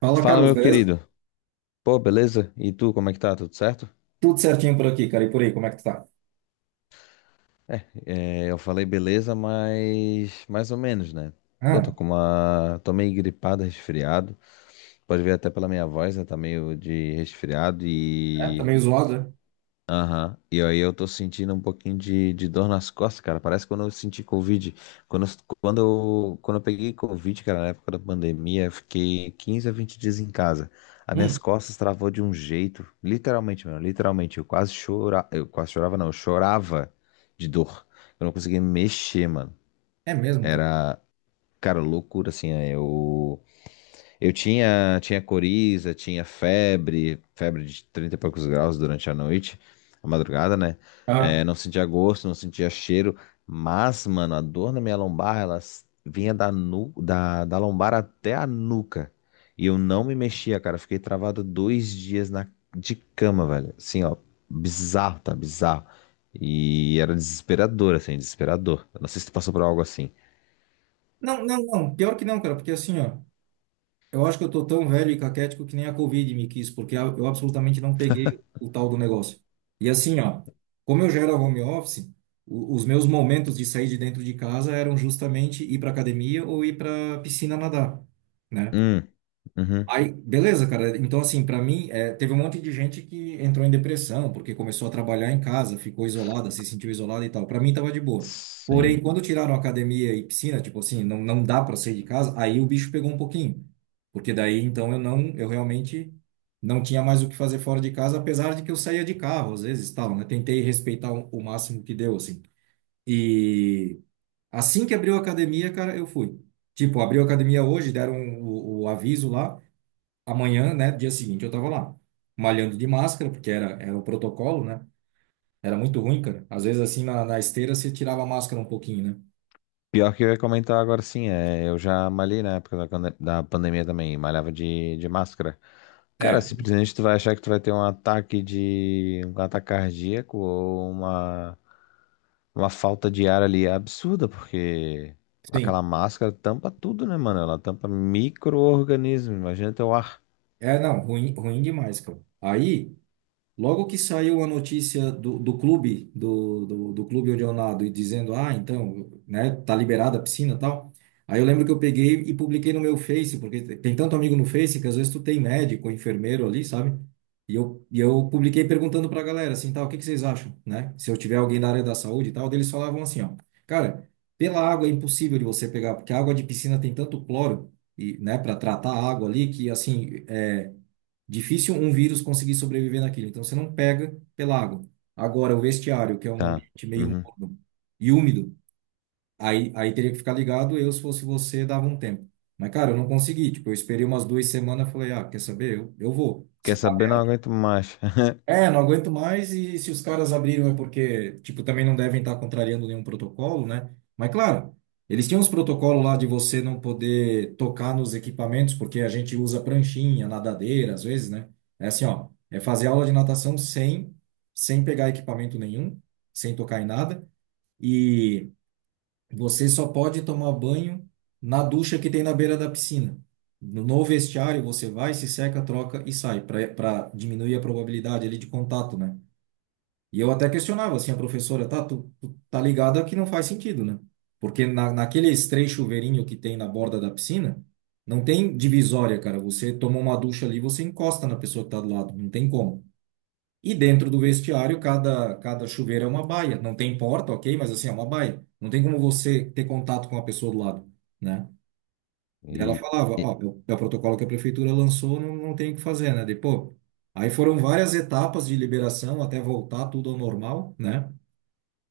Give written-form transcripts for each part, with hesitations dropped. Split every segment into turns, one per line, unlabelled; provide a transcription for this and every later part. Fala,
Fala,
Carlos,
meu
beleza?
querido. Pô, beleza? E tu, como é que tá? Tudo certo?
Tudo certinho por aqui, cara. E por aí, como é que tu tá?
É, eu falei beleza, mas mais ou menos, né? Eu tô
Ah,
com uma. Tô meio gripado, resfriado. Pode ver até pela minha voz, né? Tá meio de resfriado
é, tá meio zoado, né?
E aí eu tô sentindo um pouquinho de dor nas costas, cara. Parece quando eu senti Covid. Quando, eu- quando eu peguei Covid, cara, na época da pandemia, eu fiquei 15 a 20 dias em casa. As minhas
Hum,
costas travou de um jeito, literalmente, mano, literalmente. Eu chorava de dor. Eu não conseguia me mexer, mano.
é mesmo, cara.
Era, cara, loucura, assim, né? Eu tinha coriza, tinha febre, febre de 30 e poucos graus durante a noite, a madrugada, né?
Ah.
É, não sentia gosto, não sentia cheiro, mas, mano, a dor na minha lombar, ela vinha da lombar até a nuca. E eu não me mexia, cara. Fiquei travado dois dias na, de cama, velho. Assim, ó, bizarro, tá? Bizarro. E era desesperador, assim, desesperador. Eu não sei se tu passou por algo assim.
Não, não, não. Pior que não, cara, porque assim, ó, eu acho que eu tô tão velho e caquético que nem a Covid me quis, porque eu absolutamente não peguei o tal do negócio. E assim, ó, como eu já era home office, os meus momentos de sair de dentro de casa eram justamente ir pra academia ou ir pra piscina nadar, né?
Hum, uhum,
Aí, beleza, cara. Então, assim, pra mim, é, teve um monte de gente que entrou em depressão porque começou a trabalhar em casa, ficou isolada, se sentiu isolada e tal. Pra mim, tava de boa. Porém,
sim.
quando tiraram academia e piscina, tipo assim, não, não dá pra sair de casa, aí o bicho pegou um pouquinho. Porque daí, então, eu não, eu realmente não tinha mais o que fazer fora de casa, apesar de que eu saía de carro, às vezes, tal, né? Tentei respeitar o máximo que deu, assim. E assim que abriu a academia, cara, eu fui. Tipo, abriu a academia hoje, deram o aviso lá amanhã, né, dia seguinte, eu tava lá, malhando de máscara, porque era o protocolo, né? Era muito ruim, cara. Às vezes, assim, na esteira, você tirava a máscara um pouquinho,
Pior que eu ia comentar agora sim, é, eu já malhei na época da pandemia também, malhava de máscara.
né?
Cara,
É,
simplesmente tu vai achar que tu vai ter um ataque um ataque cardíaco ou uma falta de ar ali absurda, porque aquela
sim.
máscara tampa tudo, né, mano? Ela tampa micro-organismo, imagina teu ar.
É, não, ruim, ruim demais, cara. Aí. Logo que saiu a notícia do clube, do clube onde eu nado, e dizendo, ah, então, né, tá liberada a piscina e tal. Aí eu lembro que eu peguei e publiquei no meu Face, porque tem tanto amigo no Face que às vezes tu tem médico, enfermeiro ali, sabe? E eu publiquei perguntando pra galera, assim, tal, o que que vocês acham, né? Se eu tiver alguém da área da saúde e tal, daí eles falavam assim, ó, cara, pela água é impossível de você pegar, porque a água de piscina tem tanto cloro, e, né, para tratar a água ali, que assim, é difícil um vírus conseguir sobreviver naquilo. Então você não pega pela água. Agora, o vestiário, que é um
Tá,
ambiente meio
uhum.
morno e úmido, aí teria que ficar ligado. Eu, se fosse você, dava um tempo. Mas, cara, eu não consegui. Tipo, eu esperei umas 2 semanas, falei, ah, quer saber? Eu vou. Se
Quer saber? Não aguento mais.
é, não aguento mais e se os caras abriram é porque, tipo, também não devem estar contrariando nenhum protocolo, né? Mas claro, eles tinham uns protocolos lá de você não poder tocar nos equipamentos, porque a gente usa pranchinha, nadadeira, às vezes, né? É assim, ó, é fazer aula de natação sem pegar equipamento nenhum, sem tocar em nada, e você só pode tomar banho na ducha que tem na beira da piscina. No vestiário você vai, se seca, troca e sai, para diminuir a probabilidade ali de contato, né? E eu até questionava assim, a professora, tá, tu tá ligada que não faz sentido, né? Porque naqueles três chuveirinhos que tem na borda da piscina, não tem divisória, cara. Você toma uma ducha ali, você encosta na pessoa que tá do lado, não tem como. E dentro do vestiário, cada chuveiro é uma baia. Não tem porta, ok, mas assim, é uma baia. Não tem como você ter contato com a pessoa do lado, né? Daí ela
E,
falava,
e-
ó, é o protocolo que a prefeitura lançou, não, não tem o que fazer, né? Depois, aí foram várias etapas de liberação até voltar tudo ao normal, né?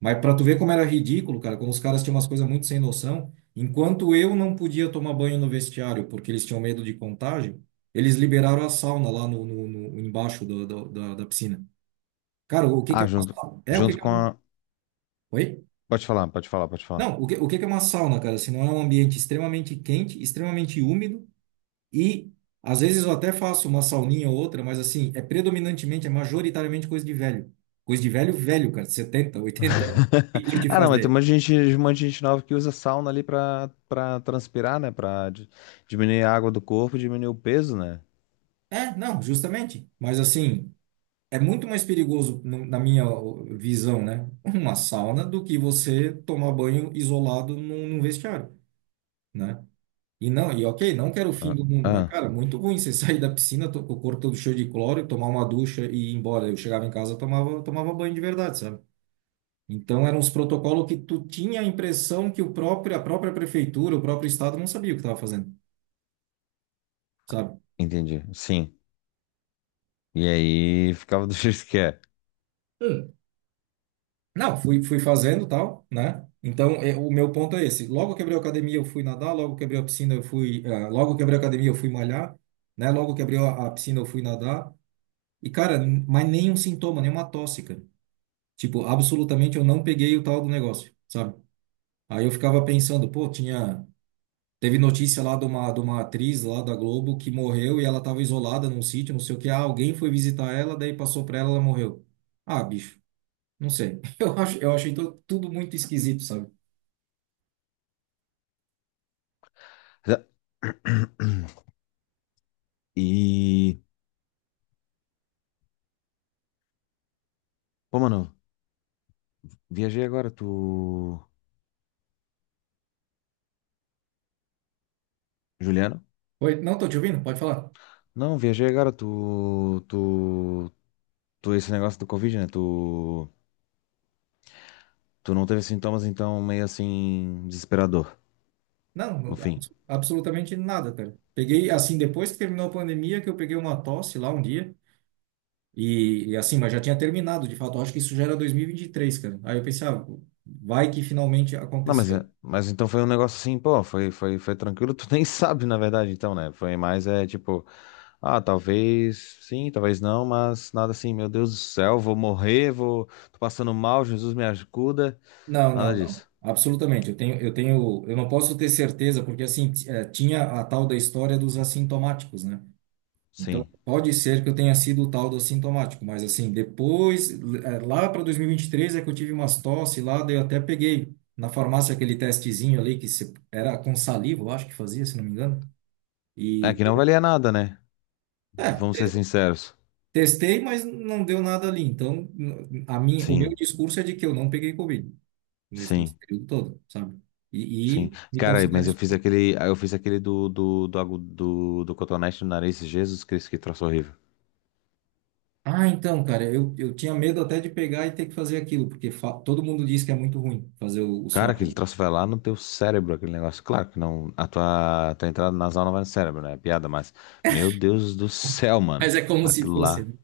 Mas pra tu ver como era ridículo, cara, como os caras tinham umas coisas muito sem noção, enquanto eu não podia tomar banho no vestiário porque eles tinham medo de contágio, eles liberaram a sauna lá embaixo da piscina. Cara, o que que é uma
junto,
sauna? É, o que
junto
que é
com
uma.
a...
Oi?
Pode falar, pode falar, pode falar.
Não, o que que é uma sauna, cara? Se não é um ambiente extremamente quente, extremamente úmido e às vezes eu até faço uma sauninha ou outra, mas assim, é predominantemente, é majoritariamente coisa de velho. Coisa de velho, velho, cara, 70, 80 anos, que curte
Ah, não, mas tem um
fazer.
monte de gente, um monte de gente nova que usa sauna ali pra transpirar, né? Diminuir a água do corpo, diminuir o peso, né?
É, não, justamente. Mas assim, é muito mais perigoso, na minha visão, né? Uma sauna do que você tomar banho isolado num, vestiário, né? E não, e ok, não quero o fim
Ah,
do mundo, mas
ah,
cara, muito ruim você sair da piscina, o corpo todo cheio de cloro, tomar uma ducha e ir embora. Eu chegava em casa, tomava banho de verdade, sabe? Então eram os protocolos que tu tinha a impressão que o próprio, a própria prefeitura, o próprio estado não sabia o que estava fazendo, sabe?
entendi. Sim. E aí ficava do jeito que é.
Não, fui, fui fazendo tal, né? Então, é, o meu ponto é esse. Logo quebrei a academia, eu fui nadar. Logo quebrei a piscina, eu fui. Ah, logo quebrei a academia, eu fui malhar, né? Logo quebrei a piscina, eu fui nadar. E, cara, mas nenhum sintoma, nenhuma tosse, cara. Tipo, absolutamente eu não peguei o tal do negócio, sabe? Aí eu ficava pensando, pô, tinha. Teve notícia lá de uma atriz lá da Globo que morreu e ela tava isolada num sítio, não sei o que. Ah, alguém foi visitar ela, daí passou pra ela, ela morreu. Ah, bicho, não sei. Eu acho, eu achei tudo muito esquisito, sabe?
E. Pô, mano, viajei agora, tu. Juliano?
Oi, não, tô te ouvindo, pode falar.
Não, viajei agora, Tu, esse negócio do Covid, né? Tu não teve sintomas, então meio assim, desesperador,
Não,
no fim.
absolutamente nada, cara. Peguei, assim, depois que terminou a pandemia, que eu peguei uma tosse lá um dia, e assim, mas já tinha terminado, de fato, eu acho que isso já era 2023, cara. Aí eu pensei, ah, vai que finalmente
Não,
aconteceu.
mas então foi um negócio assim, pô, foi tranquilo. Tu nem sabe, na verdade, então, né? Foi mais, é tipo, ah, talvez sim, talvez não, mas nada assim, meu Deus do céu, tô passando mal, Jesus me ajuda.
Não,
Nada
não, não,
disso.
absolutamente, eu não posso ter certeza, porque assim, tinha a tal da história dos assintomáticos, né? Então,
Sim.
pode ser que eu tenha sido o tal do assintomático, mas assim, depois, lá para 2023 é que eu tive umas tosse lá, daí eu até peguei na farmácia aquele testezinho ali que era com saliva, eu acho que fazia, se não me engano.
É
E
que não valia nada, né?
é,
Vamos ser sinceros.
testei, mas não deu nada ali. Então, o meu
Sim,
discurso é de que eu não peguei Covid nesse
sim,
período todo, sabe? E,
sim.
e me
Cara,
considero exposto.
eu fiz aquele do cotonete no nariz, Jesus Cristo, que troço horrível.
Ah, então, cara, eu tinha medo até de pegar e ter que fazer aquilo, porque todo mundo diz que é muito ruim fazer o
Cara,
swab,
aquele
né?
troço vai lá no teu cérebro, aquele negócio. Claro que não, tua entrada nasal não vai no cérebro, né? É piada, mas. Meu Deus do céu, mano.
Mas é como se
Aquilo
fosse,
lá.
né?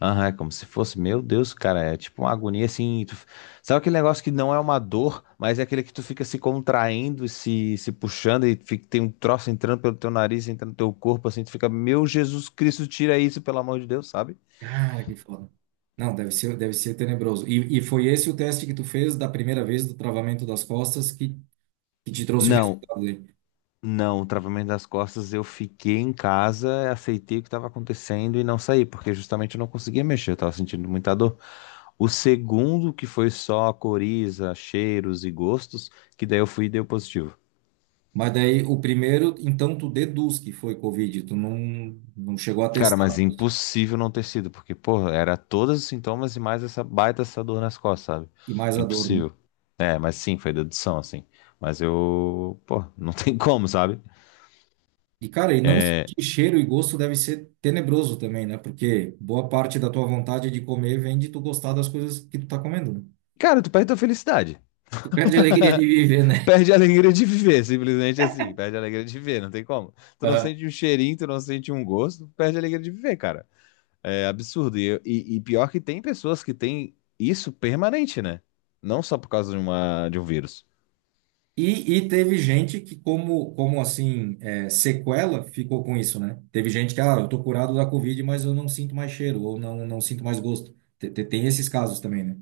Aham, é como se fosse. Meu Deus, cara. É tipo uma agonia assim. Sabe aquele negócio que não é uma dor, mas é aquele que tu fica se contraindo, se puxando e fica, tem um troço entrando pelo teu nariz, entrando no teu corpo, assim. Tu fica, meu Jesus Cristo, tira isso, pelo amor de Deus, sabe?
Cara, que foda. Não, deve ser tenebroso. E foi esse o teste que tu fez da primeira vez do travamento das costas que te trouxe o
Não,
resultado aí.
Não, o travamento das costas eu fiquei em casa, aceitei o que estava acontecendo e não saí, porque justamente eu não conseguia mexer, eu estava sentindo muita dor. O segundo, que foi só coriza, cheiros e gostos, que daí eu fui e deu positivo.
Mas daí o primeiro, então tu deduz que foi Covid, tu não chegou a
Cara,
testar
mas
positivo.
impossível não ter sido, porque, porra, era todos os sintomas e mais essa baita essa dor nas costas, sabe?
E mais a dor, né?
Impossível. É, mas sim, foi dedução, assim. Mas eu, pô, não tem como, sabe?
E cara, e não
É...
sentir cheiro e gosto deve ser tenebroso também, né? Porque boa parte da tua vontade de comer vem de tu gostar das coisas que tu tá comendo, né?
Cara, tu perdeu a felicidade.
Tu perde a alegria de viver, né?
Perde a alegria de viver, simplesmente assim. Perde a alegria de viver, não tem como. Tu não sente um cheirinho, tu não sente um gosto, perde a alegria de viver, cara. É absurdo. E pior que tem pessoas que têm isso permanente, né? Não só por causa de de um vírus.
E teve gente que, como assim, é, sequela, ficou com isso, né? Teve gente que, ah, eu tô curado da Covid, mas eu não sinto mais cheiro, ou não, não sinto mais gosto. Tem, esses casos também, né?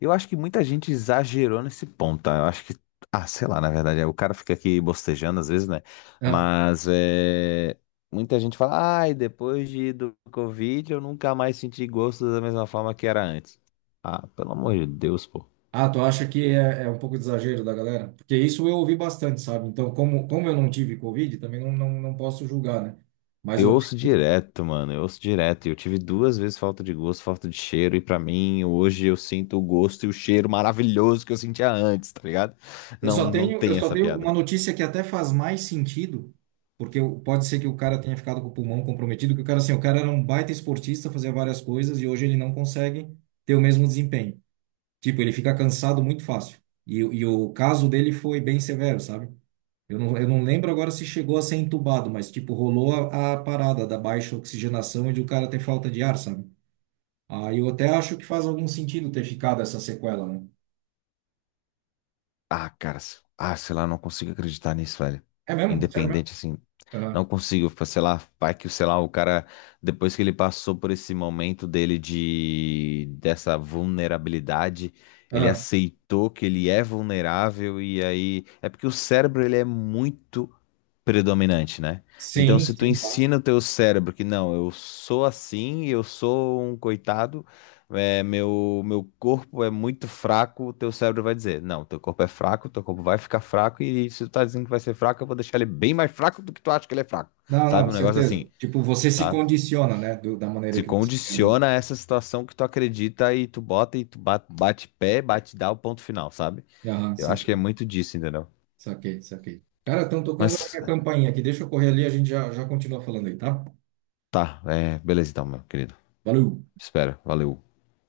Eu acho que muita gente exagerou nesse ponto, tá? Eu acho que. Ah, sei lá, na verdade. O cara fica aqui bostejando às vezes, né?
Ah,
Mas é. Muita gente fala, ai, depois do Covid eu nunca mais senti gosto da mesma forma que era antes. Ah, pelo amor de Deus, pô.
ah, tu acha que é um pouco de exagero da galera? Porque isso eu ouvi bastante, sabe? Então, como eu não tive Covid, também não posso julgar, né? Mas
Eu
eu
ouço direto, mano. Eu ouço direto. E eu tive 2 vezes falta de gosto, falta de cheiro. E pra mim, hoje eu sinto o gosto e o cheiro maravilhoso que eu sentia antes, tá ligado?
Eu
Não,
só
não
tenho, eu
tem
só
essa
tenho
piada.
uma notícia que até faz mais sentido, porque pode ser que o cara tenha ficado com o pulmão comprometido, que o cara assim, o cara era um baita esportista, fazia várias coisas e hoje ele não consegue ter o mesmo desempenho. Tipo, ele fica cansado muito fácil. E o caso dele foi bem severo, sabe? Eu não lembro agora se chegou a ser entubado, mas tipo, rolou a parada da baixa oxigenação e de o cara ter falta de ar, sabe? Aí eu até acho que faz algum sentido ter ficado essa sequela, né?
Ah, cara. Ah, sei lá, não consigo acreditar nisso, velho.
É mesmo? Sério mesmo?
Independente, assim. Não
Aham.
consigo, sei lá, vai que, sei lá, o cara, depois que ele passou por esse momento dele de, dessa vulnerabilidade, ele
Aham.
aceitou que ele é vulnerável e aí, é porque o cérebro, ele é muito predominante, né? Então,
Sim,
se tu
sim, claro.
ensina o teu cérebro que não, eu sou assim, eu sou um coitado, meu corpo é muito fraco, o teu cérebro vai dizer, não, teu corpo é fraco, teu corpo vai ficar fraco, e se tu tá dizendo que vai ser fraco, eu vou deixar ele bem mais fraco do que tu acha que ele é fraco,
Não,
sabe?
não,
Um negócio
certeza.
assim,
Tipo, você se
sabe?
condiciona, né, da maneira
Se
que você quer, né?
condiciona a essa situação que tu acredita e tu bota e tu bate pé, bate dá o ponto final, sabe?
Aham,
Eu acho que é
saquei,
muito disso, entendeu?
saquei, saquei. Cara, estão tocando a
Mas
minha campainha aqui. Deixa eu correr ali, a gente já, já continua falando aí, tá?
tá, é, beleza então, meu querido.
Valeu!
Espero, valeu.